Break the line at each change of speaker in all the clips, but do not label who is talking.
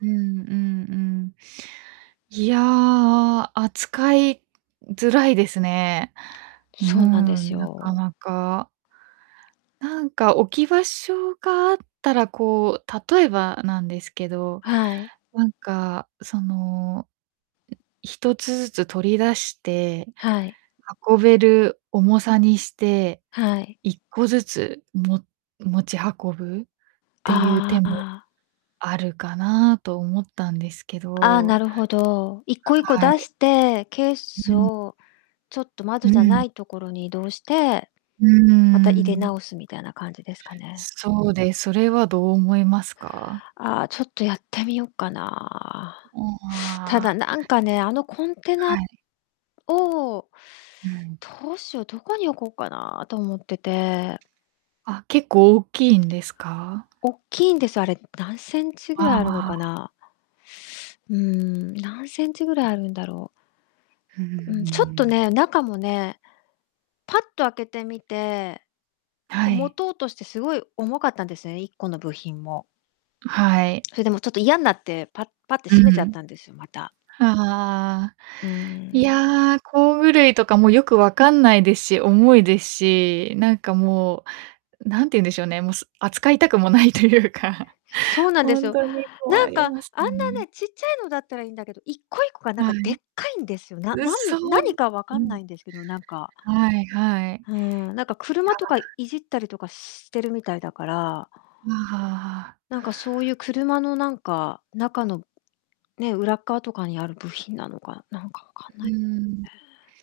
うん、うん、うん。いや、あ、扱いづらいですね。う
そうなんです
ん、なか
よ。
なか。なんか置き場所があったら、こう、例えばなんですけど、
はい。
なんかその、ん、一つずつ取り出して
はい。
運べる重さにして、
はい。
一個ずつも持ち運ぶっていう
あ
手も
あ。
あるかなと思ったんですけ
ああ、な
ど。
るほど。一個
[unintelligible]
一個
は
出
い。
して、ケース
うん。
をちょっと窓
う
じゃな
ん。
いところに移動して、
うー
また入れ
ん。
直すみたいな感じですかね？
そうで、それはどう思いますか？
ああ、ちょっとやってみよっかな。
う
ただ
わ。
なんかね、あのコンテ
は
ナ
い。
を
うん。
どうしよう、どこに置こうかなと思ってて。
あ、結構大きいんですか？
おっきいんですよ、あれ、何センチぐ
あ
らいあるのか
あ。
な。うーん、何センチぐらいあるんだろ
ふー
う。うん、うん、ちょっと
ん。
ね、中もね、パッと開けてみて、
は
こう持
い。
とうとしてすごい重かったんですよね、1個の部品も。
はい。
それでもちょっと嫌んなって、パッパッて
う
閉めちゃっ
ん。
たんですよ、また。
ああ。
うー
い
ん。
や工具類とかもよくわかんないですし、重いですし、なんかもう何て言うんでしょうね、もうす扱いたくもないというか
そうなんで
ほ
す
ん
よ。
とに困
何
り
か
ます
あん
よ
な
ね。
ね、ちっちゃいのだったらいいんだけど一個一個がなん
は
か
い。
でっかいんですよ。な
う
なん
そ、う
何
ん、
か分
う
かん
ん。
ないんですけどなんか
はいはい。い
うん、なんか
や。
車とかいじったりとかしてるみたいだから
ああ。
なんかそういう車のなんか、中の、ね、裏っかわとかにある部品なのか、なんかわかん
う
ない。
う
う
ーん。
ーん。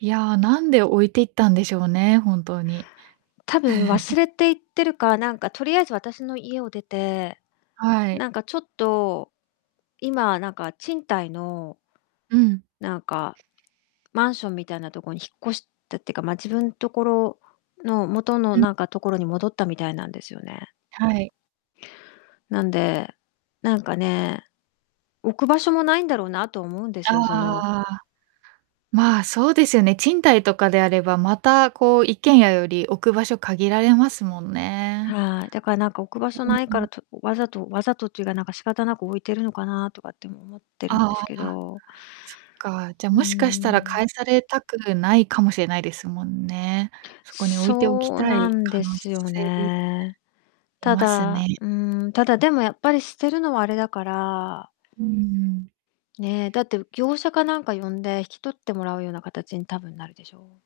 いや、なんで置いていったんでしょうね？本当に。
たぶん忘 れていってるか、何かとりあえず私の家を出て、
はい。
なんかちょっと、今なんか賃貸の
うん。
なんか、マンションみたいなとこに引っ越したってか、まあ、自分ところの元の
うん。
なんかところに戻ったみたいなんですよね。
はい。
なんで、なんかね、置く場所もないんだろうなと思うんで
ああ
すよ。その
ああああ。まあ、そうですよね。賃貸とかであれば、またこう一軒家より置く場所限られますもんね。
はい、だからなんか置く場所
うん
ない
う
から、
ん。
とわざとわざとっていうか、なんか仕方なく置いてるのかなとかっても思ってるんで
あ
すけ
あ、
ど。
そっか、じゃ、
うー
もしかしたら返
ん。
されたくないかもしれないですもんね。そこに置いておき
そう
た
な
い
ん
可
で
能
すよ
性
ね。
あり
た
ます
だ、
ね。
うーん、ただでもやっぱり捨てるのはあれだから
うん。
ねえ、だって業者かなんか呼んで引き取ってもらうような形に多分なるでしょ。